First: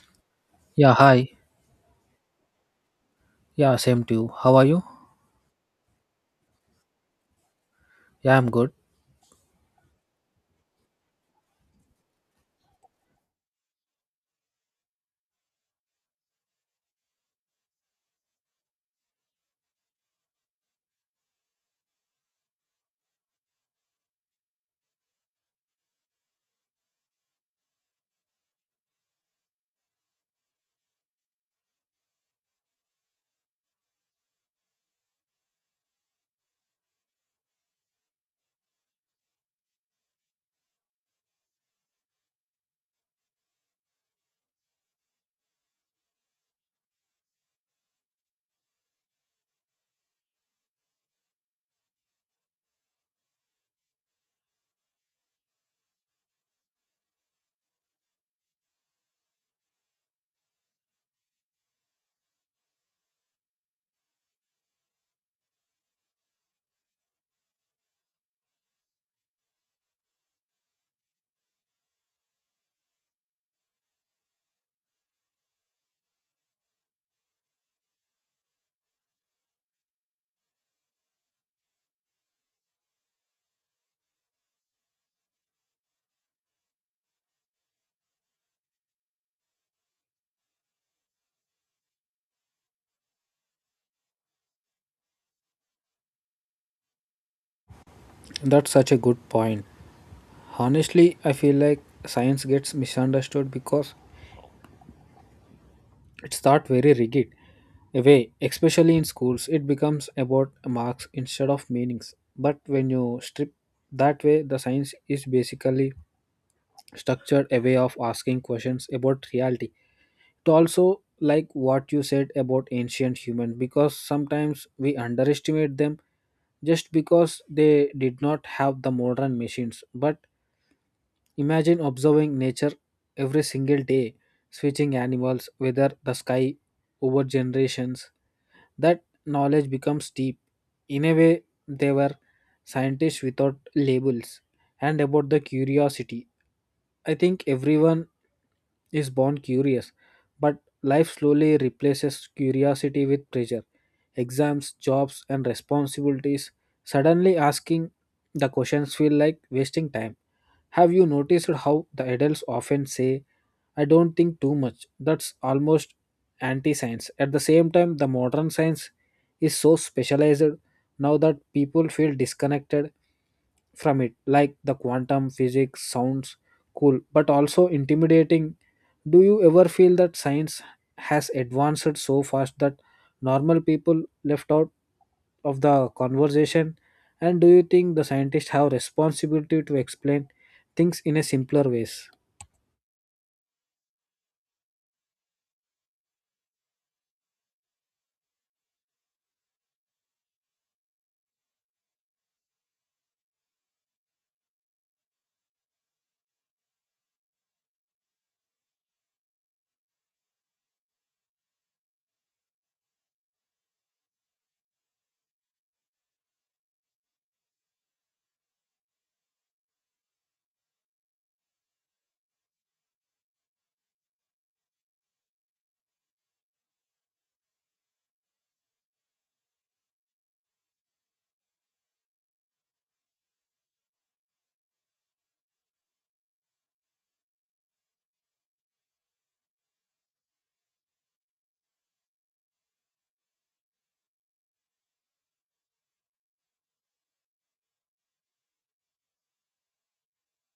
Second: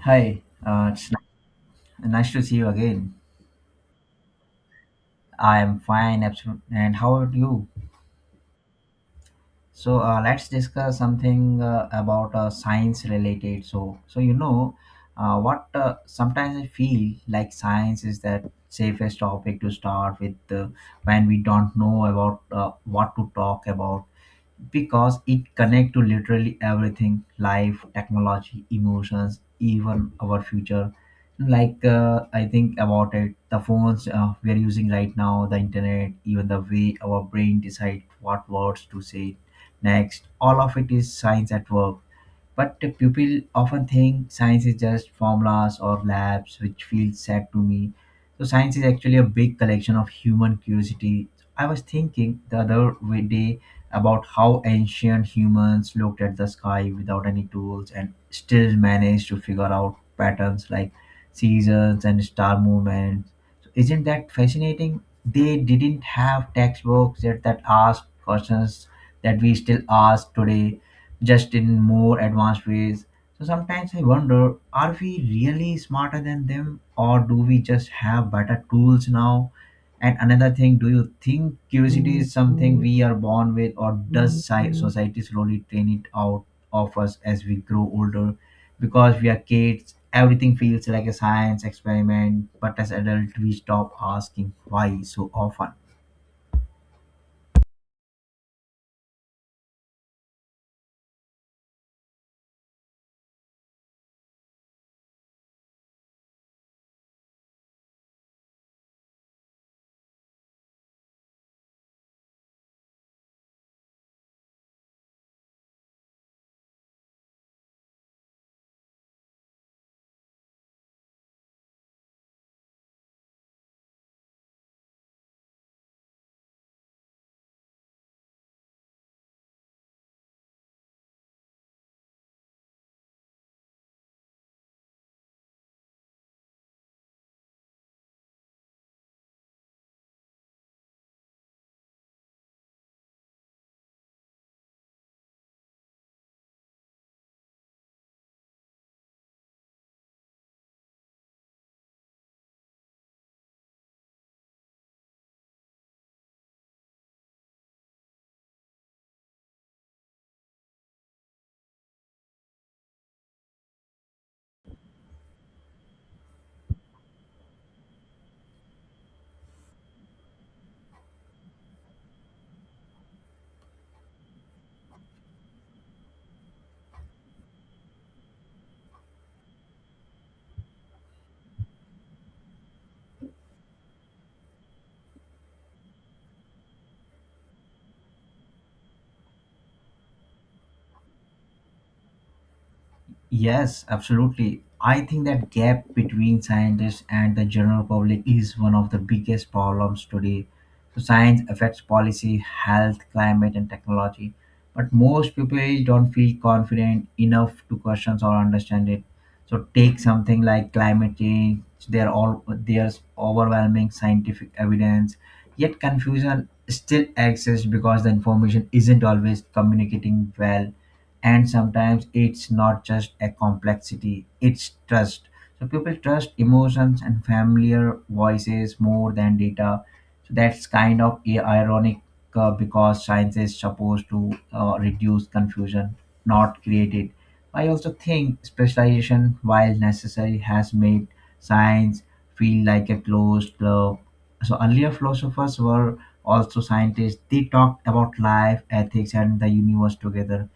Hi, Yeah, it's hi. Nice to see you again. Yeah, same to you. How are you? I am fine, absolutely. And how are you? Yeah, I'm good. So let's discuss something about science related. What Sometimes I feel like science is that safest topic to start with, when we don't know about what to talk about, because it connects to literally everything: life, technology, emotions, even our future. Like, I think about it: the phones we are using right now, the internet, even the way our brain decide what words to say next. All of it is science at work. But the people often think science is just formulas or labs, which feels sad to me. So science is actually a big collection of human curiosity. I was thinking the day about how ancient humans looked at the sky without any tools and still managed to figure out patterns like seasons and star movements. So isn't that fascinating? They didn't have textbooks, yet that asked questions that we still ask today, just in more advanced ways. So sometimes I wonder, are we really smarter than them, or do we just have better tools now? And another thing, do you think curiosity is something we are born with, or does society slowly train it out of us as we grow older? Because we are kids, everything feels like a science experiment, but as adults, we stop asking why so often. That's such a good point. Honestly, I feel like science gets misunderstood because it's not very rigid. Away, especially in schools, it becomes about marks instead of meanings. But when you strip that way, the science is basically structured a way of asking questions about reality. It also like what you said about ancient humans because sometimes we underestimate them just because they did not have the modern machines. But imagine observing nature every single day, switching animals, weather, the sky, over generations. That knowledge becomes deep. In a way, they were scientists without labels. And about the curiosity, I think everyone is born curious, but life slowly replaces curiosity with pressure. Exams, jobs, and responsibilities. Suddenly asking the questions feel like wasting time. Have you noticed how the adults often say, I don't think too much? That's almost anti science. At the same time, the modern science is so specialized now that people feel disconnected from it, like the quantum physics sounds cool but also intimidating. Do you ever feel that science has advanced so fast that normal people left out of the conversation, and do you think the scientists have responsibility to explain things in a simpler ways? Yes, absolutely. I think that gap between scientists and the general public is one of the biggest problems today. So science affects policy, health, climate, and technology, but most people don't feel confident enough to question or understand it. So take something like climate change. There's overwhelming scientific evidence, yet confusion still exists because the information isn't always communicating well. And sometimes it's not just a complexity, it's trust. So people trust emotions and familiar voices more than data. So that's kind of ironic, because science is supposed to reduce confusion, not create it. I also think specialization, while necessary, has made science feel like a closed club. So earlier philosophers were also scientists. They talked about life, ethics, and the universe together.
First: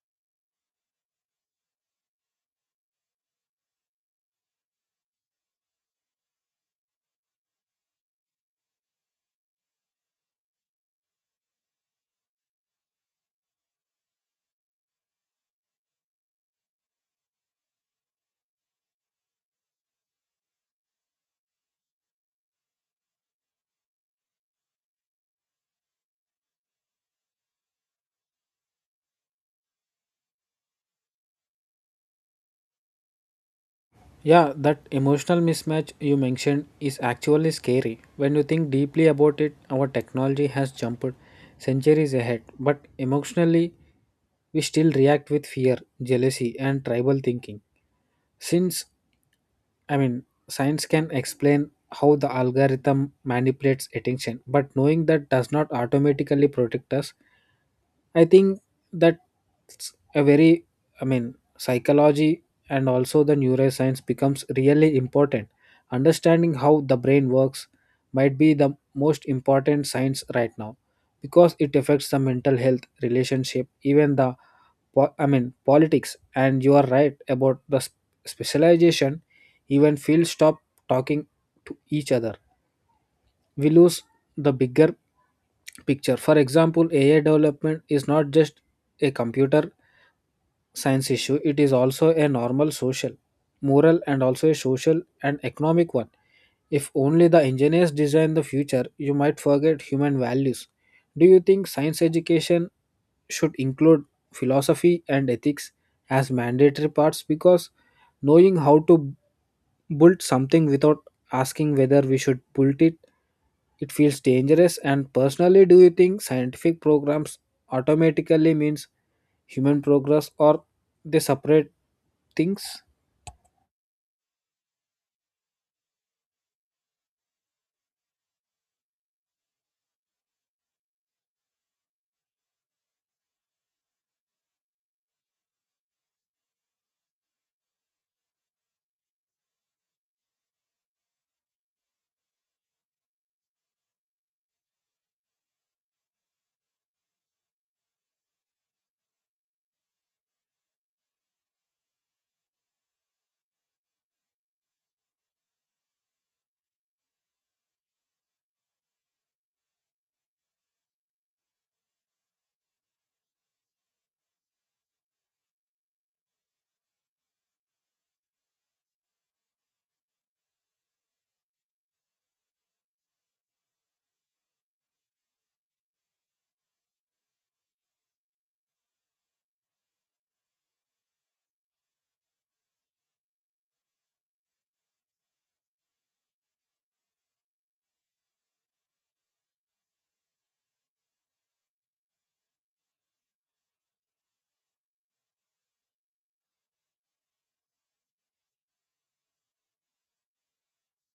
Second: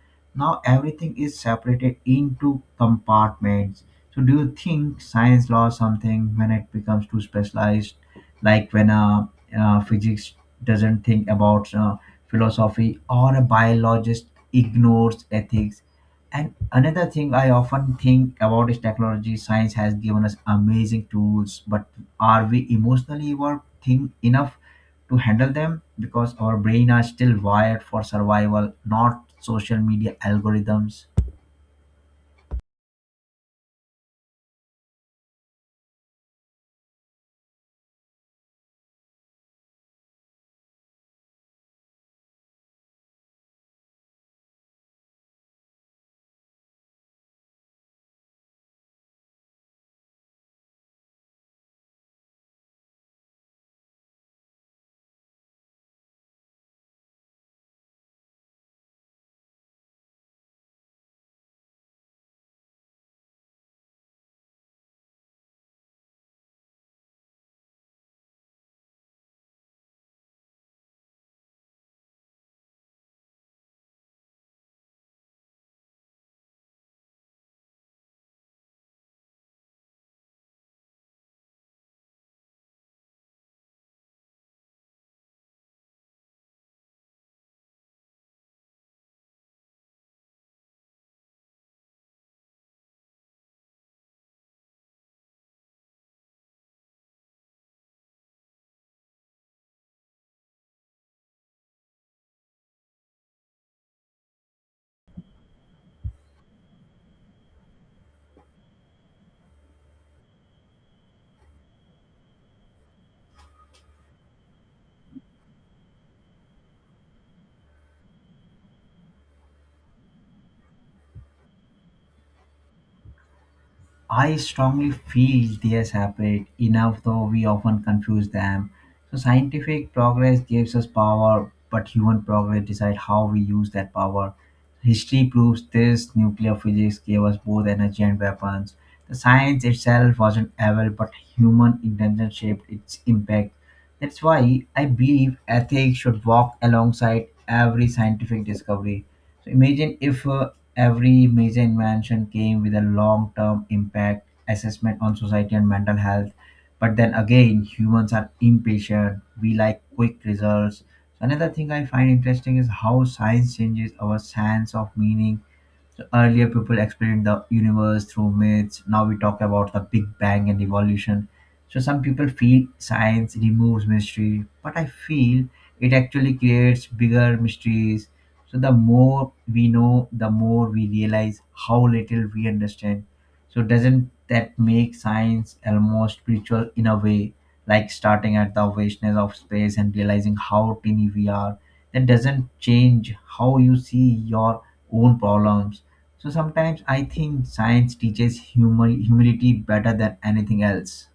Now everything is separated into compartments. So do you think science law something when it becomes too specialized, like when uh, physics doesn't think about philosophy, or a biologist ignores ethics? And another thing I often think about is technology. Science has given us amazing tools, but are we emotionally evolved thing enough to handle them? Because our brain are still wired for survival, not social media algorithms. Yeah, that emotional mismatch you mentioned is actually scary. When you think deeply about it, our technology has jumped centuries ahead, but emotionally we still react with fear, jealousy, and tribal thinking. Since, science can explain how the algorithm manipulates attention, but knowing that does not automatically protect us. I think that's a very, psychology and also the neuroscience becomes really important. Understanding how the brain works might be the most important science right now because it affects the mental health, relationship, even the politics. And you are right about the specialization. Even fields stop talking to each other, we lose the bigger picture. For example, AI development is not just a computer science issue, it is also a normal social, moral, and also a social and economic one. If only the engineers design the future, you might forget human values. Do you think science education should include philosophy and ethics as mandatory parts? Because knowing how to build something without asking whether we should build it, it feels dangerous. And personally, do you think scientific programs automatically means human progress, or they separate things? I strongly feel they are separate enough, though we often confuse them. So, scientific progress gives us power, but human progress decides how we use that power. History proves this: nuclear physics gave us both energy and weapons. The science itself wasn't evil, but human intention shaped its impact. That's why I believe ethics should walk alongside every scientific discovery. So imagine if, every major invention came with a long term impact assessment on society and mental health. But then again, humans are impatient, we like quick results. Another thing I find interesting is how science changes our sense of meaning. So earlier people explained the universe through myths. Now we talk about the Big Bang and evolution. So some people feel science removes mystery, but I feel it actually creates bigger mysteries. So the more we know, the more we realize how little we understand. So doesn't that make science almost spiritual in a way, like starting at the vastness of space and realizing how tiny we are? That doesn't change how you see your own problems. So sometimes I think science teaches humor, humility, better than anything else.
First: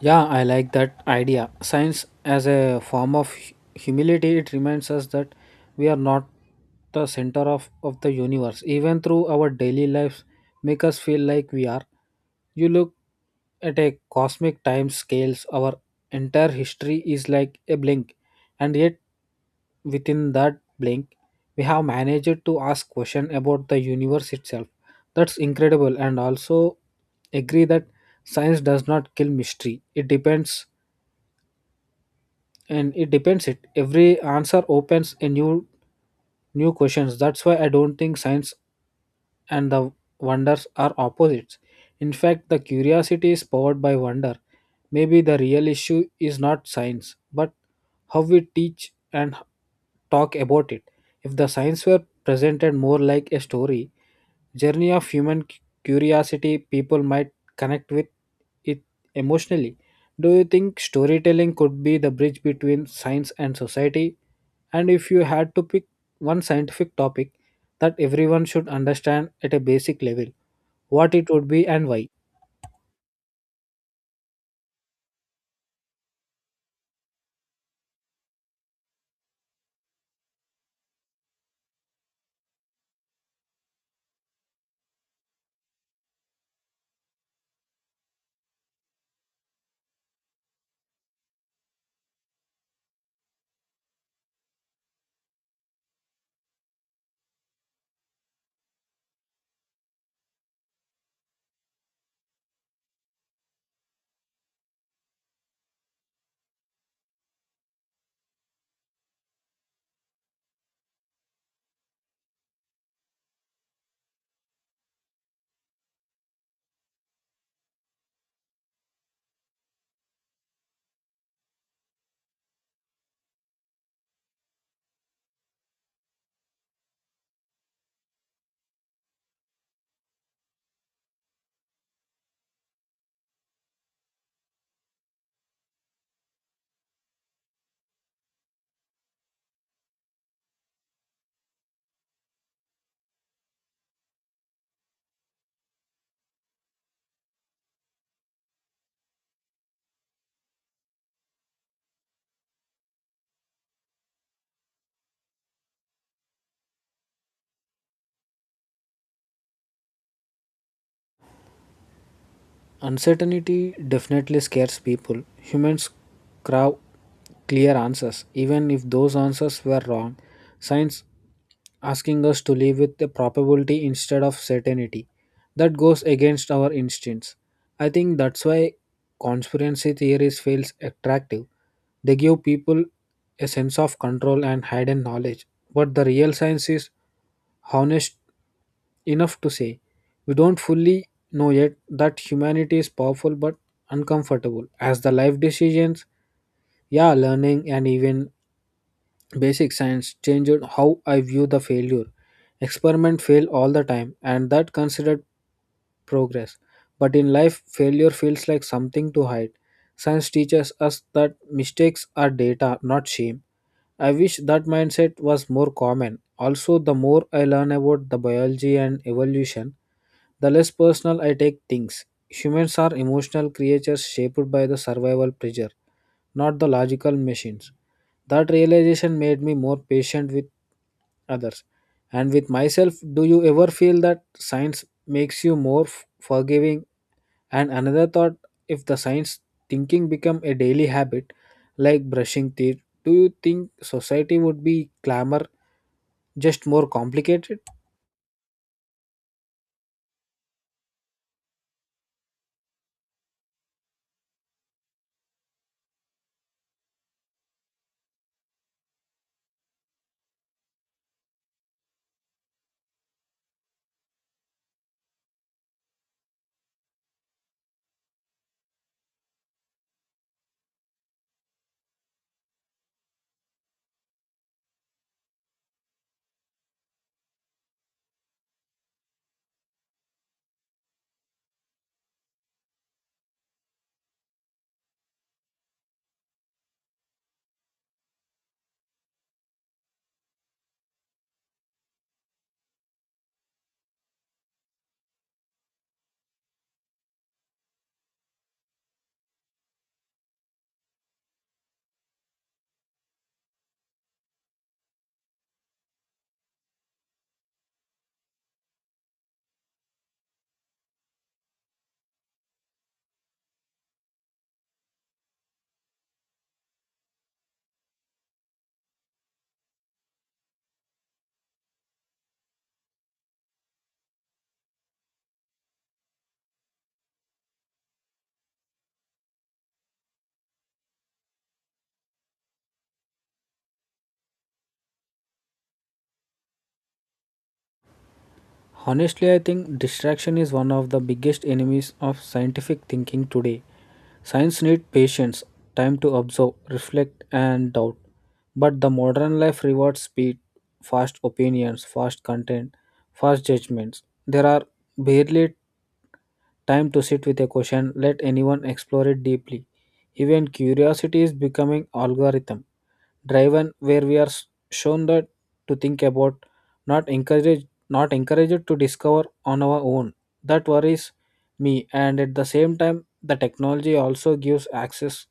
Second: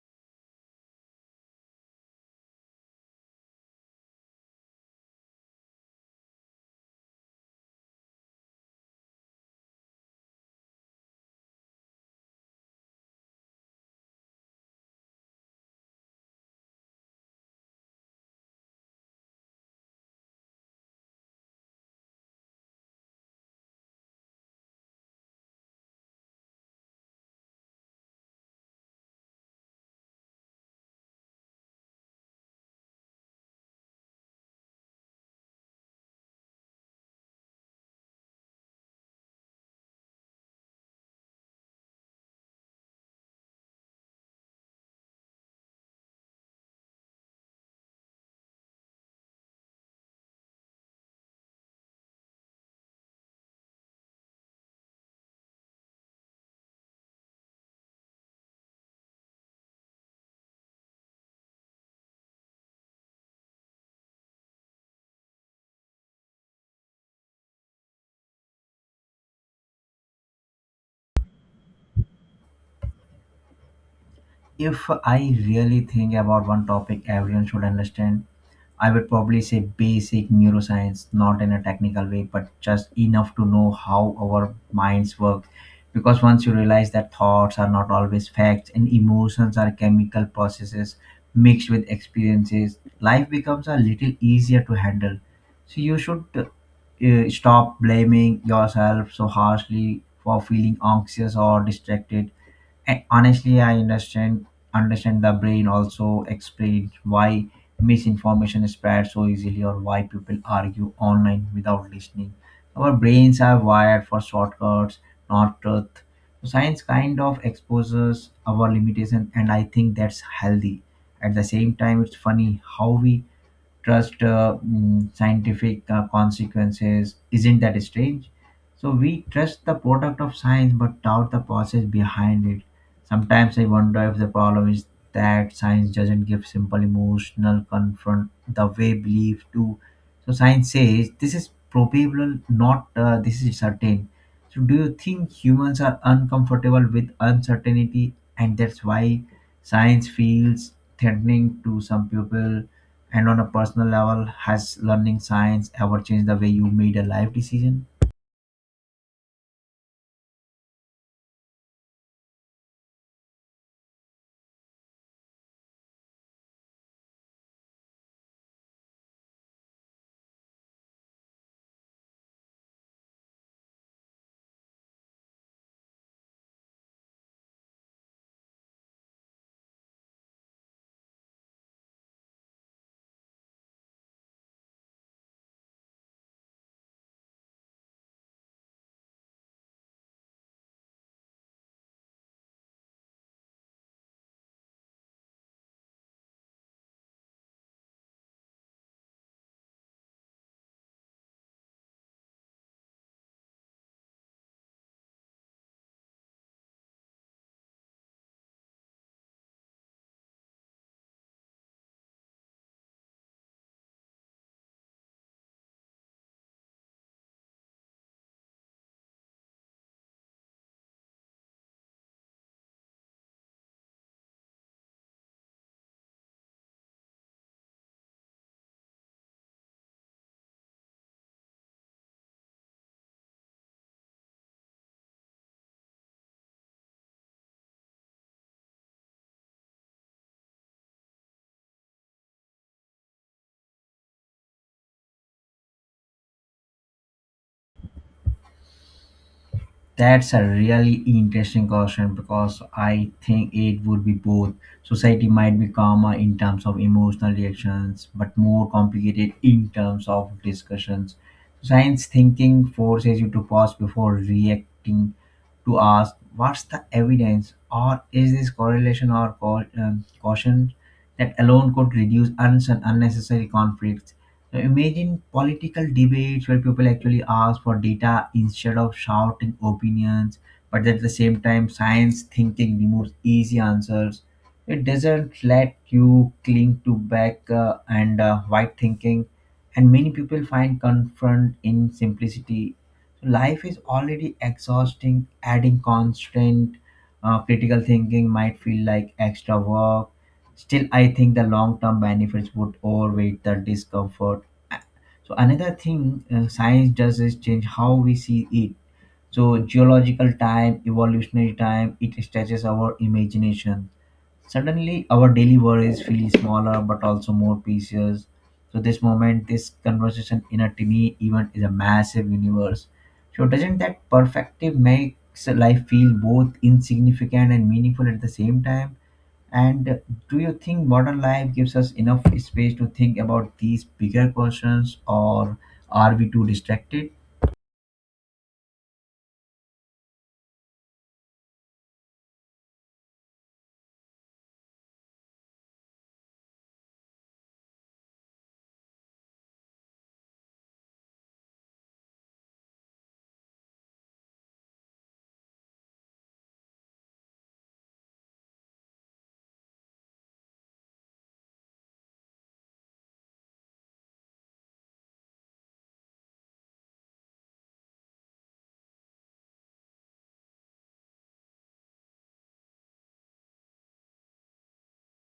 Yeah, I like that idea. Science as a form of humility, it reminds us that we are not the center of the universe. Even through our daily lives, make us feel like we are, you look at a cosmic time scales, our entire history is like a blink, and yet within that blink we have managed to ask question about the universe itself. That's incredible. And also agree that science does not kill mystery, it depends. And it depends, it every answer opens a new questions. That's why I don't think science and the wonders are opposites. In fact, the curiosity is powered by wonder. Maybe the real issue is not science, but how we teach and talk about it. If the science were presented more like a story, journey of human curiosity, people might connect with it emotionally. Do you think storytelling could be the bridge between science and society? And if you had to pick one scientific topic that everyone should understand at a basic level, what it would be and why? If I really think about one topic everyone should understand, I would probably say basic neuroscience, not in a technical way, but just enough to know how our minds work. Because once you realize that thoughts are not always facts and emotions are chemical processes mixed with experiences, life becomes a little easier to handle. So you should stop blaming yourself so harshly for feeling anxious or distracted. And honestly, I understand the brain also explains why misinformation spreads so easily, or why people argue online without listening. Our brains are wired for shortcuts, not truth. So science kind of exposes our limitation, and I think that's healthy. At the same time, it's funny how we trust, scientific consequences. Isn't that strange? So we trust the product of science but doubt the process behind it. Sometimes I wonder if the problem is that science doesn't give simple emotional confront the way belief do. So science says this is probable, not this is certain. So do you think humans are uncomfortable with uncertainty, and that's why science feels threatening to some people? And on a personal level, has learning science ever changed the way you made a life decision? Uncertainty definitely scares people. Humans crave clear answers, even if those answers were wrong. Science asking us to live with the probability instead of certainty. That goes against our instincts. I think that's why conspiracy theories feels attractive. They give people a sense of control and hidden knowledge. But the real science is honest enough to say, we don't fully know yet, that humanity is powerful but uncomfortable. As the life decisions, yeah, learning, and even basic science changed how I view the failure. Experiment fail all the time, and that considered progress. But in life, failure feels like something to hide. Science teaches us that mistakes are data, not shame. I wish that mindset was more common. Also, the more I learn about the biology and evolution, the less personal I take things. Humans are emotional creatures shaped by the survival pressure, not the logical machines. That realization made me more patient with others and with myself. Do you ever feel that science makes you more forgiving? And another thought, if the science thinking become a daily habit, like brushing teeth, do you think society would be clamor, just more complicated? That's a really interesting question, because I think it would be both. Society might be calmer in terms of emotional reactions, but more complicated in terms of discussions. Science thinking forces you to pause before reacting, to ask what's the evidence, or is this correlation or caution? That alone could reduce unnecessary conflicts. Now, imagine political debates where people actually ask for data instead of shouting opinions. But at the same time, science thinking removes easy answers. It doesn't let you cling to back and white thinking, and many people find comfort in simplicity. So life is already exhausting. Adding constant critical thinking might feel like extra work. Still, I think the long term benefits would outweigh the discomfort. So another thing science does is change how we see it. So geological time, evolutionary time, it stretches our imagination. Suddenly our daily worries feel smaller, but also more precious. So this moment, this conversation in a tiny event, is a massive universe. So doesn't that perspective makes life feel both insignificant and meaningful at the same time? And do you think modern life gives us enough space to think about these bigger questions, or are we too distracted? Honestly, I think distraction is one of the biggest enemies of scientific thinking today. Science needs patience, time to observe, reflect, and doubt. But the modern life rewards speed, fast opinions, fast content, fast judgments. There are barely time to sit with a question, let anyone explore it deeply. Even curiosity is becoming algorithm driven, where we are shown that to think about, not encouraged, not encouraged to discover on our own. That worries me. And at the same time, the technology also gives access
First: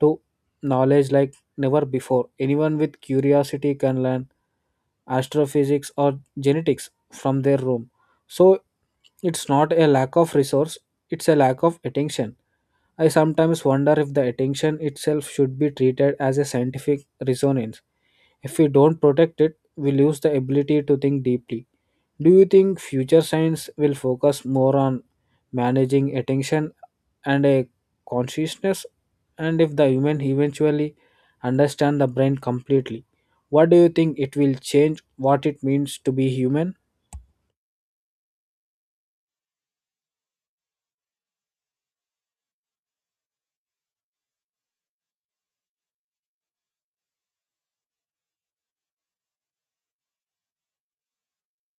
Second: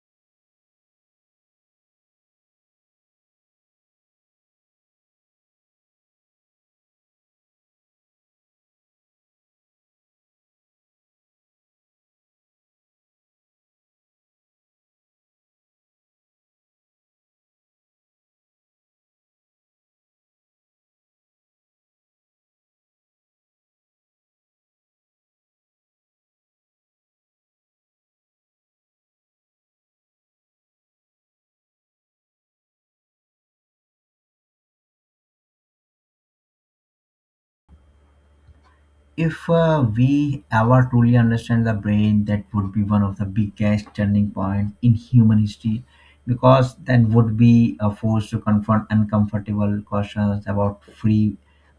to knowledge like never before. Anyone with curiosity can learn astrophysics or genetics from their room. So it's not a lack of resource, it's a lack of attention. I sometimes wonder if the attention itself should be treated as a scientific resonance. If we don't protect it, we lose the ability to think deeply. Do you think future science will focus more on managing attention and a consciousness? And if the human eventually understand the brain completely, what do you think it will change what it means to be human? If, we ever truly understand the brain, that would be one of the biggest turning point in human history, because then would be forced to confront uncomfortable questions about free,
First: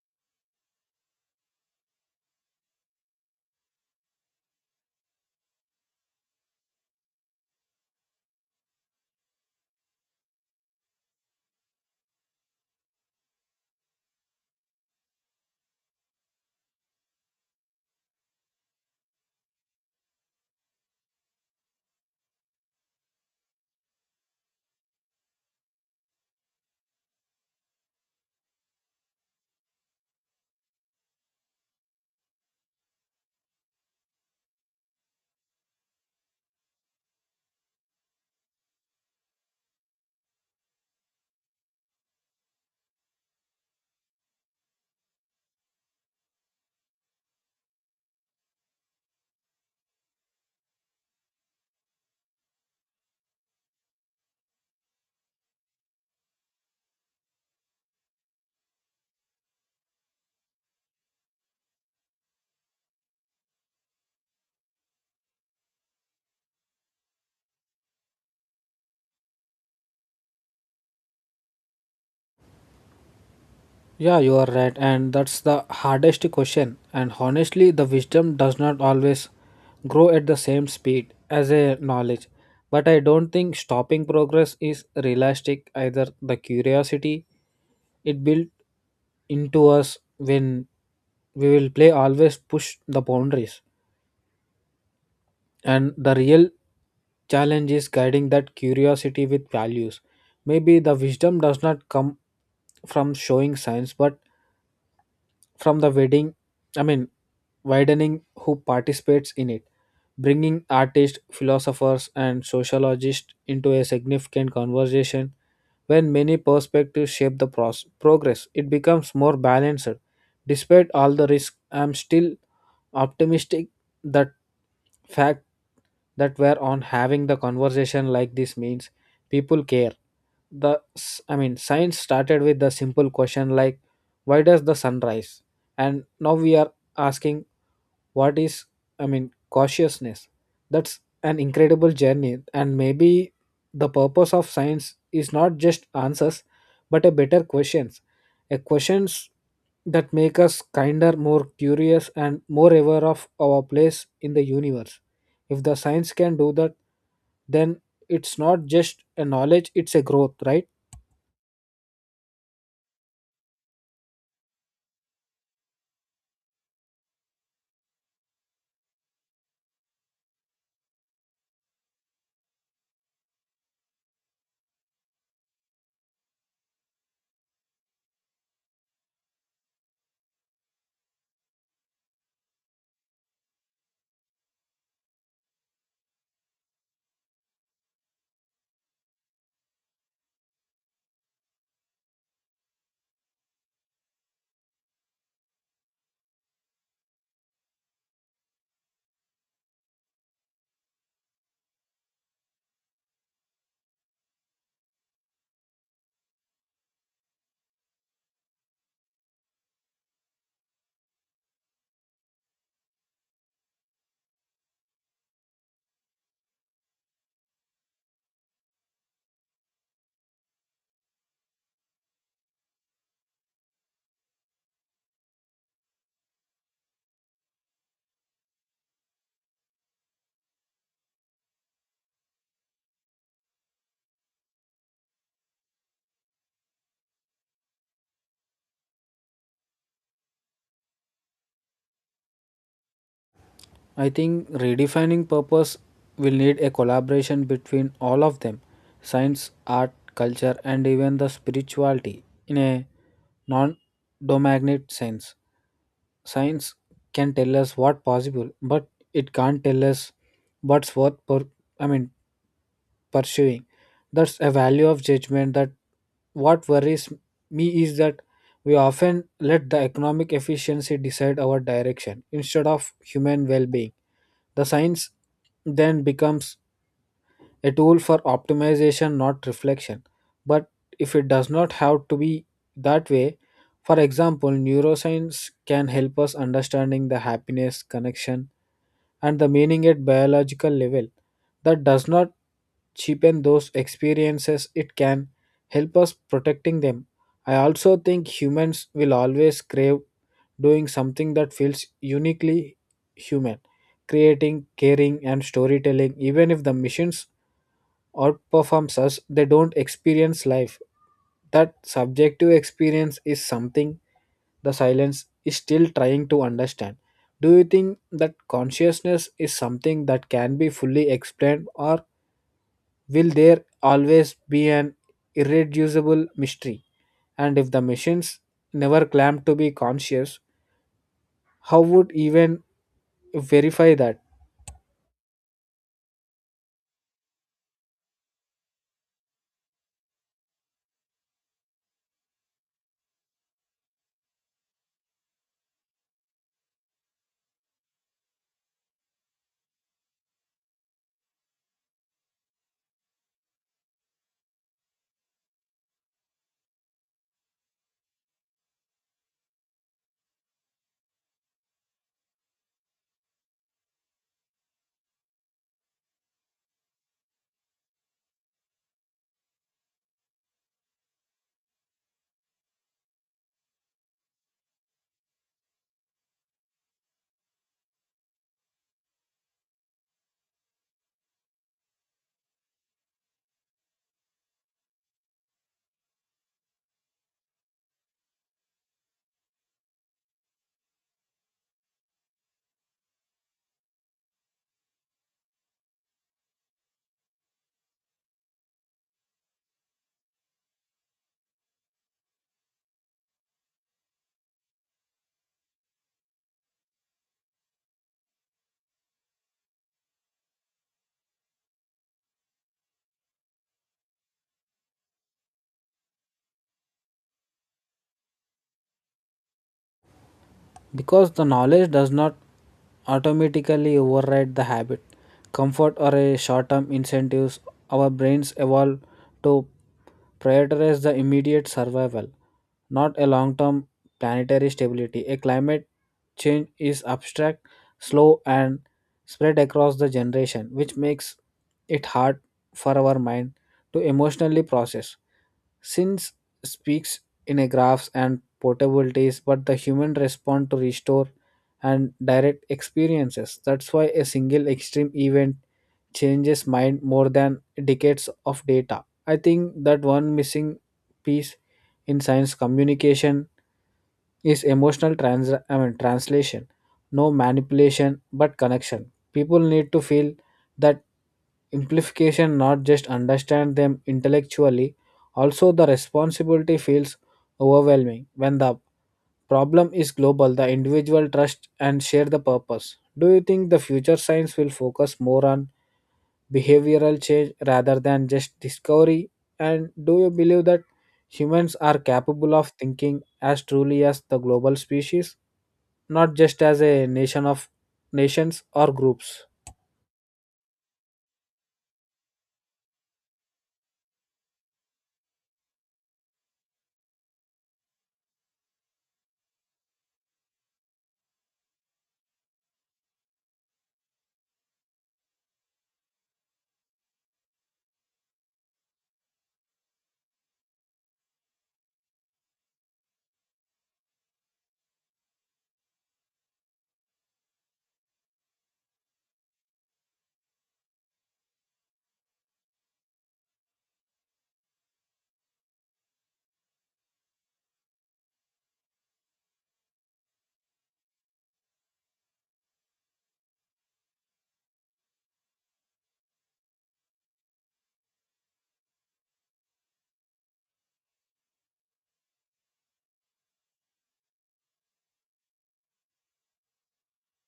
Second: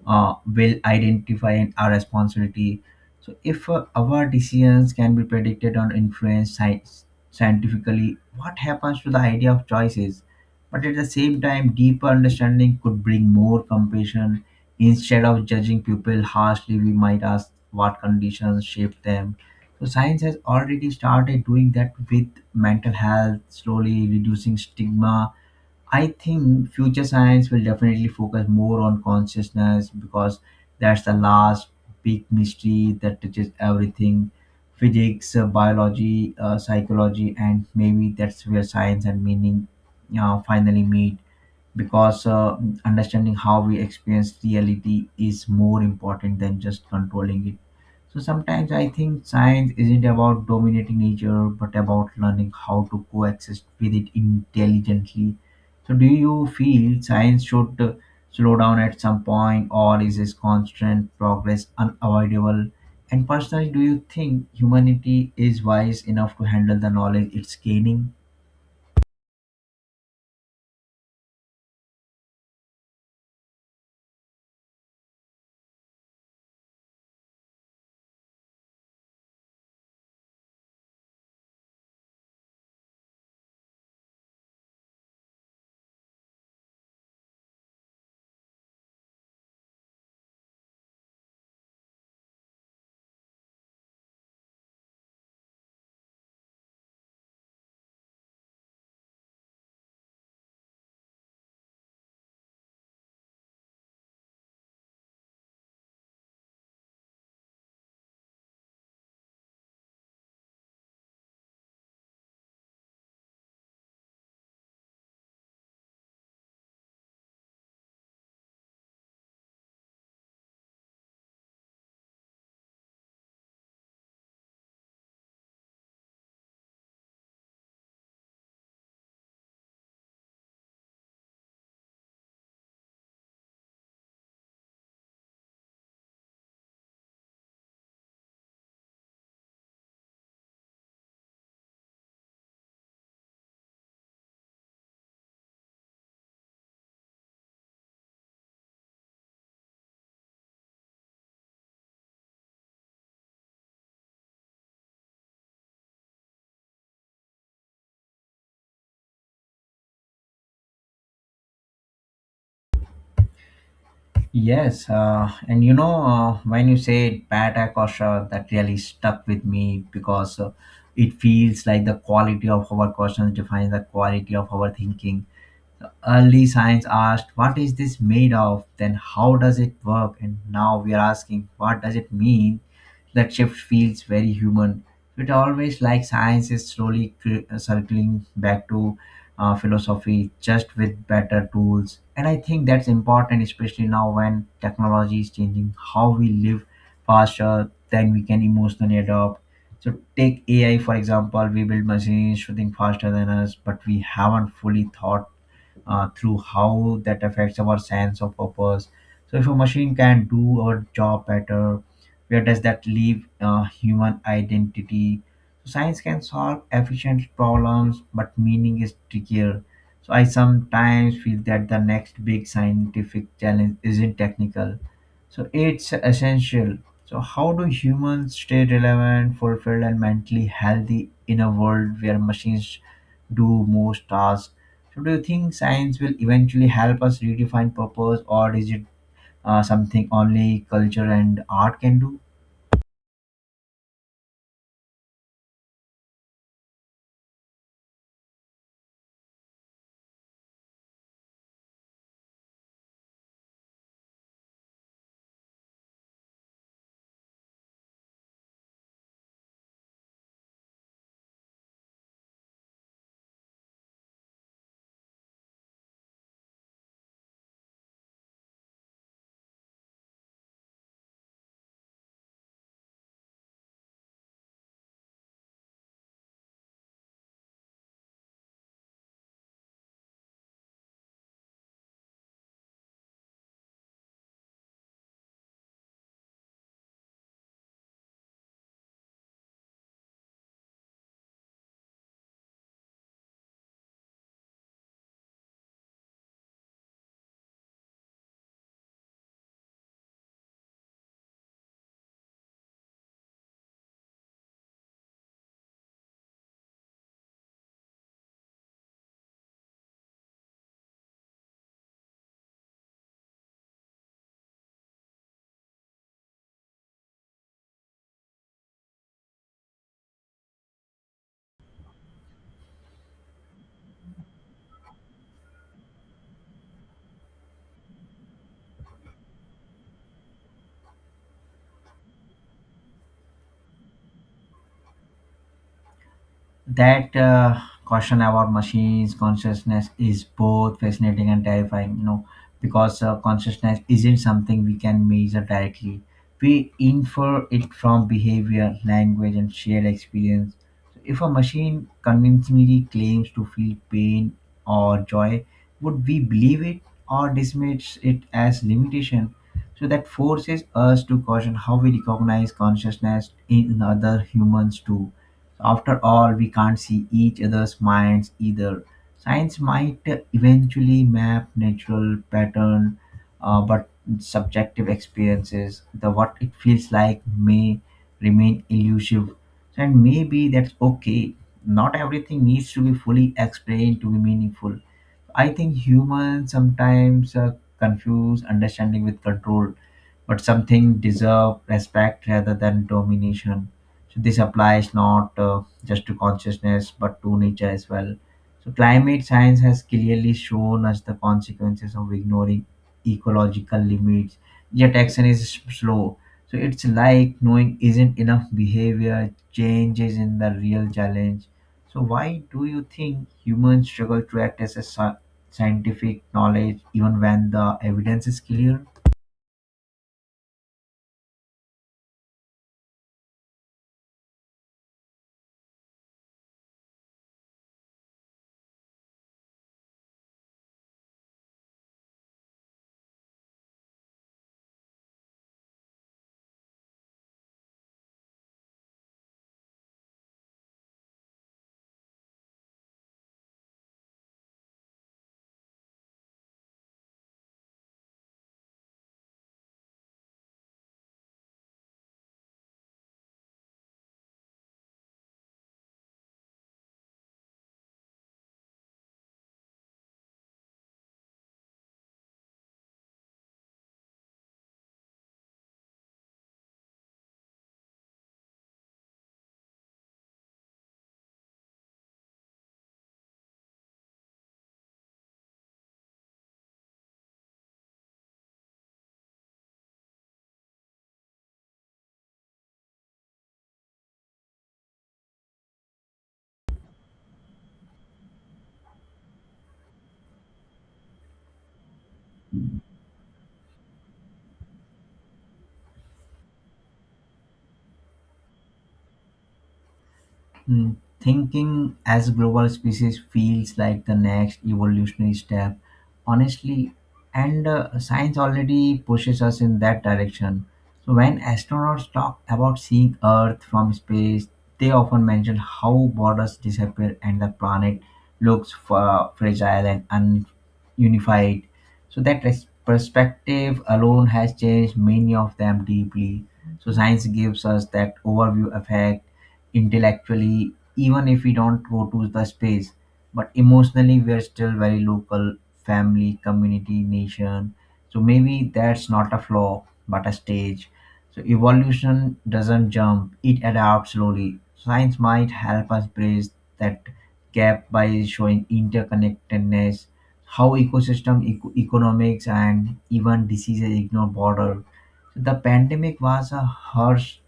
will identify and our responsibility. So if, our decisions can be predicted or influenced scientifically, what happens to the idea of choices? But at the same time, deeper understanding could bring more compassion. Instead of judging people harshly, we might ask what conditions shaped them. So science has already started doing that with mental health, slowly reducing stigma. I think future science will definitely focus more on consciousness, because that's the last big mystery that touches everything: physics, biology, psychology. And maybe that's where science and meaning finally meet, because understanding how we experience reality is more important than just controlling it. So sometimes I think science isn't about dominating nature, but about learning how to coexist with it intelligently. So do you feel science should slow down at some point, or is this constant progress unavoidable? And personally, do you think humanity is wise enough to handle the knowledge it's gaining? Yeah, you are right, and that's the hardest question. And honestly, the wisdom does not always grow at the same speed as a knowledge. But I don't think stopping progress is realistic either. The curiosity it built into us, when we will play, always push the boundaries. And the real challenge is guiding that curiosity with values. Maybe the wisdom does not come from showing signs, but from the wedding I mean widening who participates in it, bringing artists, philosophers, and sociologists into a significant conversation. When many perspectives shape the progress, it becomes more balanced. Despite all the risk, I'm still optimistic that fact that we're on having the conversation like this means people care. The science started with the simple question like, why does the sun rise? And now we are asking, what is, cautiousness. That's an incredible journey. And maybe the purpose of science is not just answers, but a better questions, a questions that make us kinder, more curious, and more aware of our place in the universe. If the science can do that, then it's not just a knowledge, it's a growth, right? Yes, and you know, when you said bad Akosha, that really stuck with me, because it feels like the quality of our questions defines the quality of our thinking. Early science asked, "What is this made of?" Then, "How does it work?" And now we are asking, "What does it mean?" That shift feels very human. It always like science is slowly circling back to philosophy, just with better tools. And I think that's important, especially now when technology is changing how we live faster than we can emotionally adopt. So take AI for example. We build machines shooting faster than us, but we haven't fully thought through how that affects our sense of purpose. So, if a machine can do our job better, where does that leave human identity? So, science can solve efficient problems, but meaning is trickier. So, I sometimes feel that the next big scientific challenge isn't technical. So, it's essential. So, how do humans stay relevant, fulfilled, and mentally healthy in a world where machines do most tasks? So, do you think science will eventually help us redefine purpose, or is it something only culture and art can do? I think redefining purpose will need a collaboration between all of them, science, art, culture, and even the spirituality in a non domagnet sense. Science can tell us what possible, but it can't tell us what's worth per I mean pursuing. That's a value of judgment. That what worries me is that we often let the economic efficiency decide our direction instead of human well-being. The science then becomes a tool for optimization, not reflection. But if it does not have to be that way, for example, neuroscience can help us understanding the happiness connection and the meaning at biological level. That does not cheapen those experiences, it can help us protecting them. I also think humans will always crave doing something that feels uniquely human, creating, caring, and storytelling. Even if the machines outperforms us, they don't experience life. That subjective experience is something the silence is still trying to understand. Do you think that consciousness is something that can be fully explained, or will there always be an irreducible mystery? And if the machines never claim to be conscious, how would even verify that? That caution about machines consciousness is both fascinating and terrifying, you know, because consciousness isn't something we can measure directly. We infer it from behavior, language, and shared experience. So if a machine convincingly claims to feel pain or joy, would we believe it or dismiss it as limitation? So that forces us to caution how we recognize consciousness in other humans too. After all, we can't see each other's minds either. Science might eventually map natural pattern, but subjective experiences, the what it feels like, may remain elusive. And maybe that's okay. Not everything needs to be fully explained to be meaningful. I think humans sometimes confuse understanding with control, but something deserve respect rather than domination. So this applies not just to consciousness but to nature as well. So climate science has clearly shown us the consequences of ignoring ecological limits. Yet action is slow. So it's like knowing isn't enough. Behavior changes in the real challenge. So why do you think humans struggle to act as a scientific knowledge even when the evidence is clear? Because the knowledge does not automatically override the habit, comfort, or a short-term incentives. Our brains evolve to prioritize the immediate survival, not a long-term planetary stability. A climate change is abstract, slow, and spread across the generation, which makes it hard for our mind to emotionally process. Since speaks in a graphs and portabilities, but the human respond to restore and direct experiences. That's why a single extreme event changes mind more than decades of data. I think that one missing piece in science communication is emotional translation, no manipulation but connection. People need to feel that implication, not just understand them intellectually. Also, the responsibility feels overwhelming. When the problem is global, the individual trust and share the purpose. Do you think the future science will focus more on behavioral change rather than just discovery? And do you believe that humans are capable of thinking as truly as the global species, not just as a nation of nations or groups? Hmm. Thinking as a global species feels like the next evolutionary step, honestly, and science already pushes us in that direction. So, when astronauts talk about seeing Earth from space, they often mention how borders disappear and the planet looks fragile and ununified. So, perspective alone has changed many of them deeply. So, science gives us that overview effect intellectually, even if we don't go to the space, but emotionally, we are still very local: family, community, nation. So maybe that's not a flaw, but a stage. So evolution doesn't jump, it adapts slowly. Science might help us bridge that gap by showing interconnectedness, how ecosystem, economics, and even diseases ignore border. The pandemic was a harsh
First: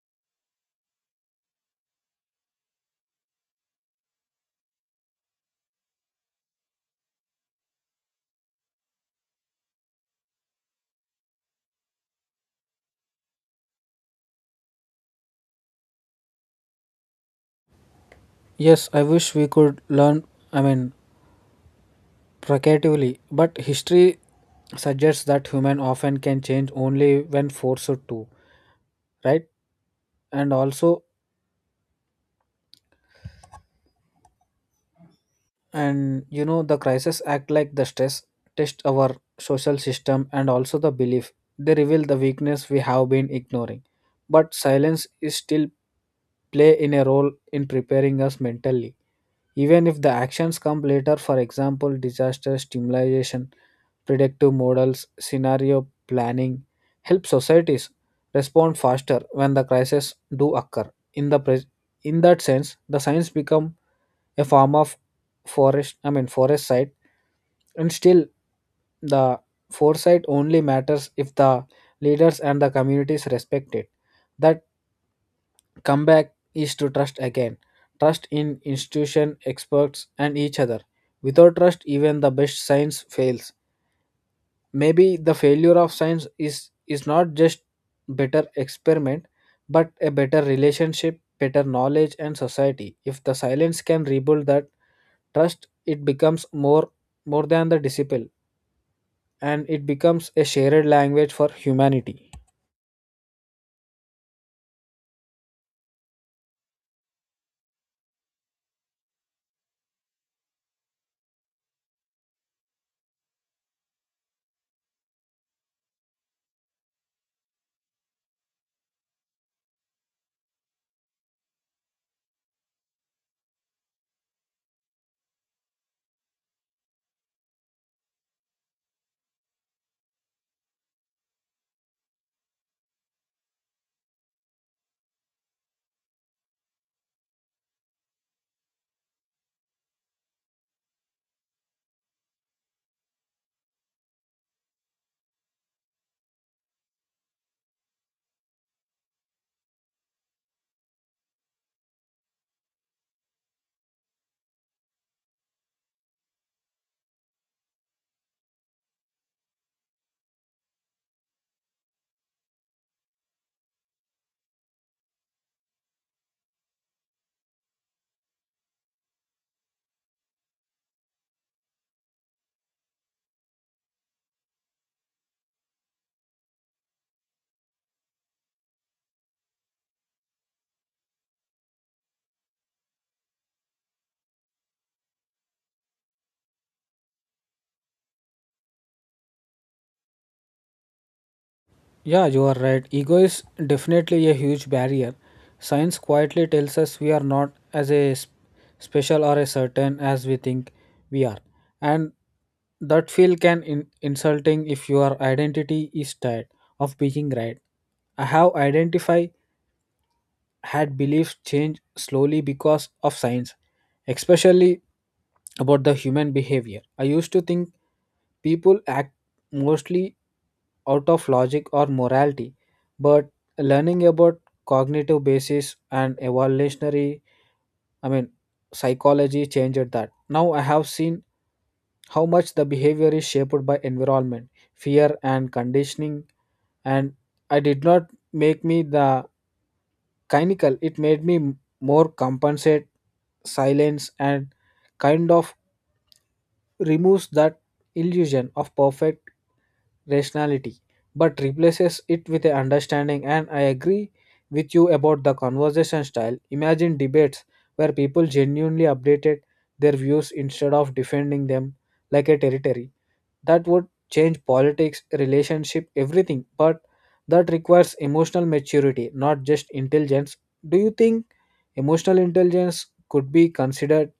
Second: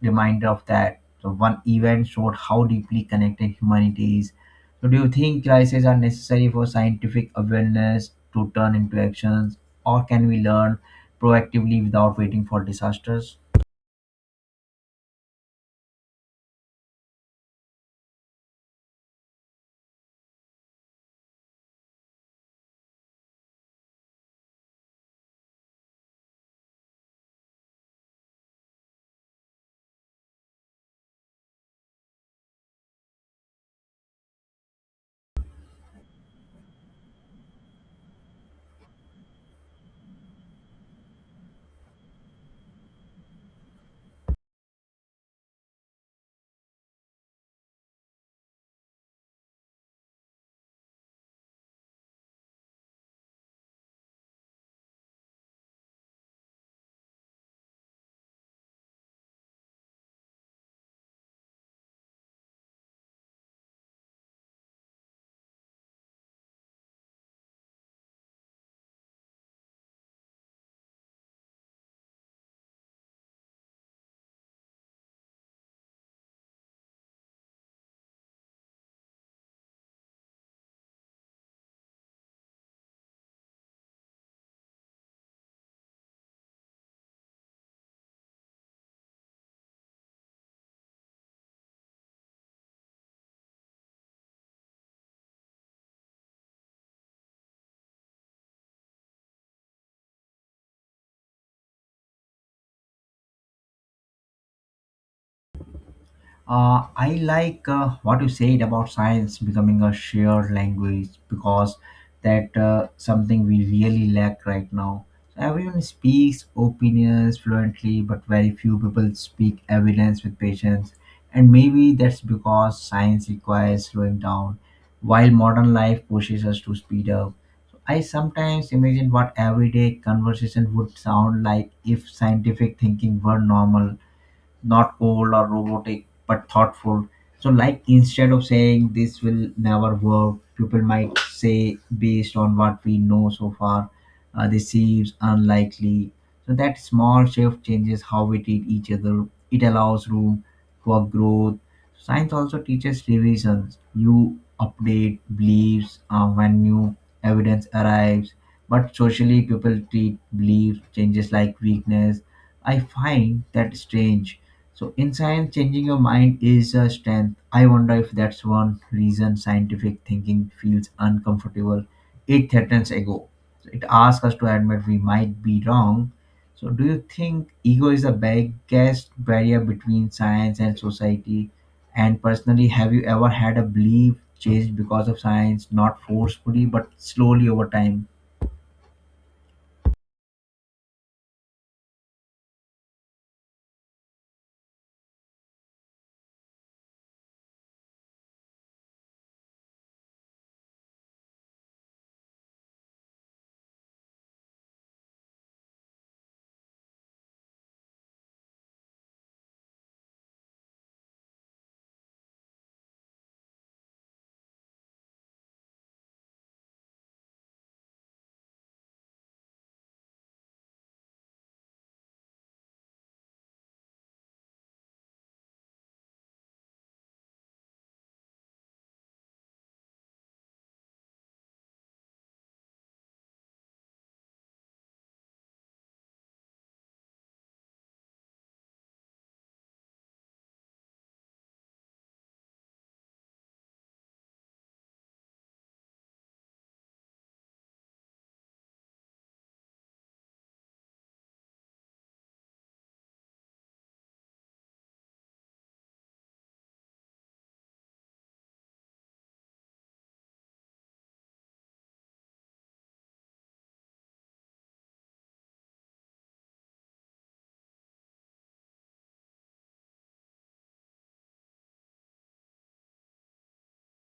reminder of that. So one event showed how deeply connected humanity is. So do you think crises are necessary for scientific awareness to turn into actions, or can we learn proactively without waiting for disasters? Yes, I wish we could learn, I mean, provocatively, but history suggests that human often can change only when forced to, right? And also, and you know the crisis act like the stress test our social system and also the belief, they reveal the weakness we have been ignoring. But silence is still play in a role in preparing us mentally, even if the actions come later. For example, disaster stimulation, predictive models, scenario planning, help societies respond faster when the crises do occur in the pres. In that sense, the science become a form of forest I mean forest site and still, the foresight only matters if the leaders and the communities respect it. That comeback is to trust again, trust in institution, experts, and each other. Without trust, even the best science fails. Maybe the failure of science is not just better experiment, but a better relationship, better knowledge and society. If the silence can rebuild that trust, it becomes more than the disciple, and it becomes a shared language for humanity. I like what you said about science becoming a shared language because that something we really lack right now. So everyone speaks opinions fluently, but very few people speak evidence with patience. And maybe that's because science requires slowing down, while modern life pushes us to speed up. So I sometimes imagine what everyday conversation would sound like if scientific thinking were normal, not cold or robotic but thoughtful. So like, instead of saying this will never work, people might say based on what we know so far, this seems unlikely. So that small shift changes how we treat each other. It allows room for growth. Science also teaches revisions. You update beliefs when new evidence arrives, but socially people treat belief changes like weakness. I find that strange. So in science, changing your mind is a strength. I wonder if that's one reason scientific thinking feels uncomfortable. It threatens ego. So, it asks us to admit we might be wrong. So do you think ego is the biggest barrier between science and society? And personally, have you ever had a belief changed because of science, not forcefully but slowly over time? Yeah, you are right. Ego is definitely a huge barrier. Science quietly tells us we are not as a special or a certain as we think we are. And that feel can insulting if your identity is tired of being right. I have identified had beliefs changed slowly because of science, especially about the human behavior. I used to think people act mostly out of logic or morality, but learning about cognitive basis and evolutionary, I mean, psychology changed that. Now I have seen how much the behavior is shaped by environment, fear, and conditioning, and I did not make me the cynical, it made me more compensate silence, and kind of removes that illusion of perfect rationality, but replaces it with a understanding. And I agree with you about the conversation style. Imagine debates where people genuinely updated their views instead of defending them like a territory. That would change politics, relationship, everything. But that requires emotional maturity, not just intelligence. Do you think emotional intelligence could be considered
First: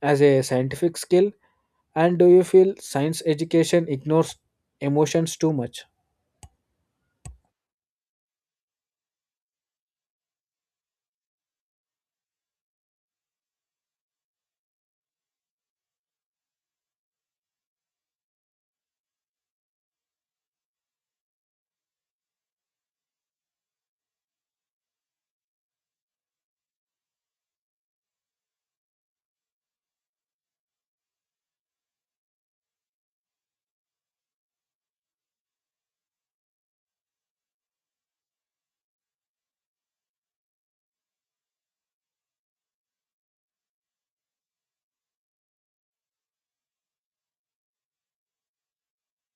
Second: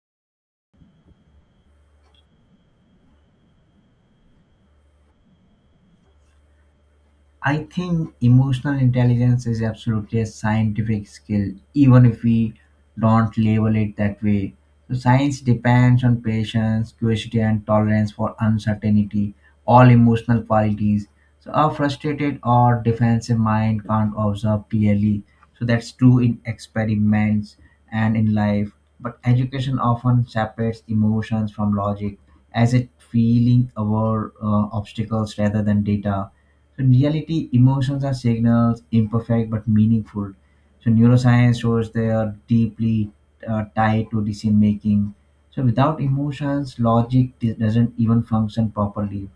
as a scientific skill, and do you feel science education ignores emotions too much? I think emotional intelligence is absolutely a scientific skill, even if we don't label it that way. So, science depends on patience, curiosity, and tolerance for uncertainty, all emotional qualities. So, a frustrated or defensive mind can't observe clearly. So, that's true in experiments and in life. But education often separates emotions from logic, as it feeling over obstacles rather than data. So in reality, emotions are signals, imperfect but meaningful. So neuroscience shows they are deeply tied to decision making. So without emotions, logic doesn't even function properly.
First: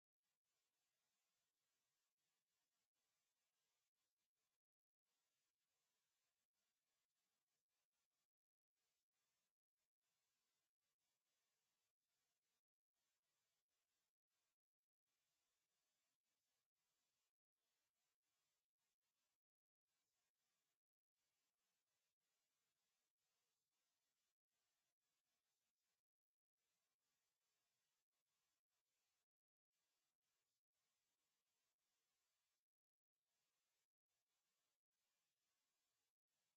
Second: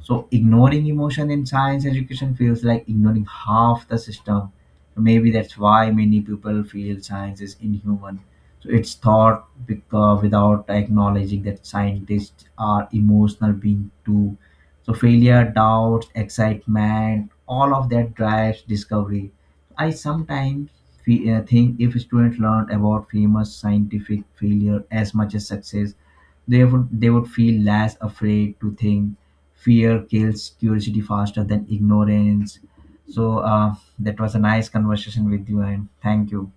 So ignoring emotion in science education feels like ignoring half the system. Maybe that's why many people feel science is inhuman. So it's thought, because without acknowledging that scientists are emotional being too. So failure, doubts, excitement, all of that drives discovery. I sometimes think if students learned about famous scientific failure as much as success, they would feel less afraid to think. Fear kills curiosity faster than ignorance. So that was a nice conversation with you, and thank you.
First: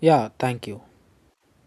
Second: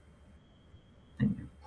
Yeah, thank you. Thank you.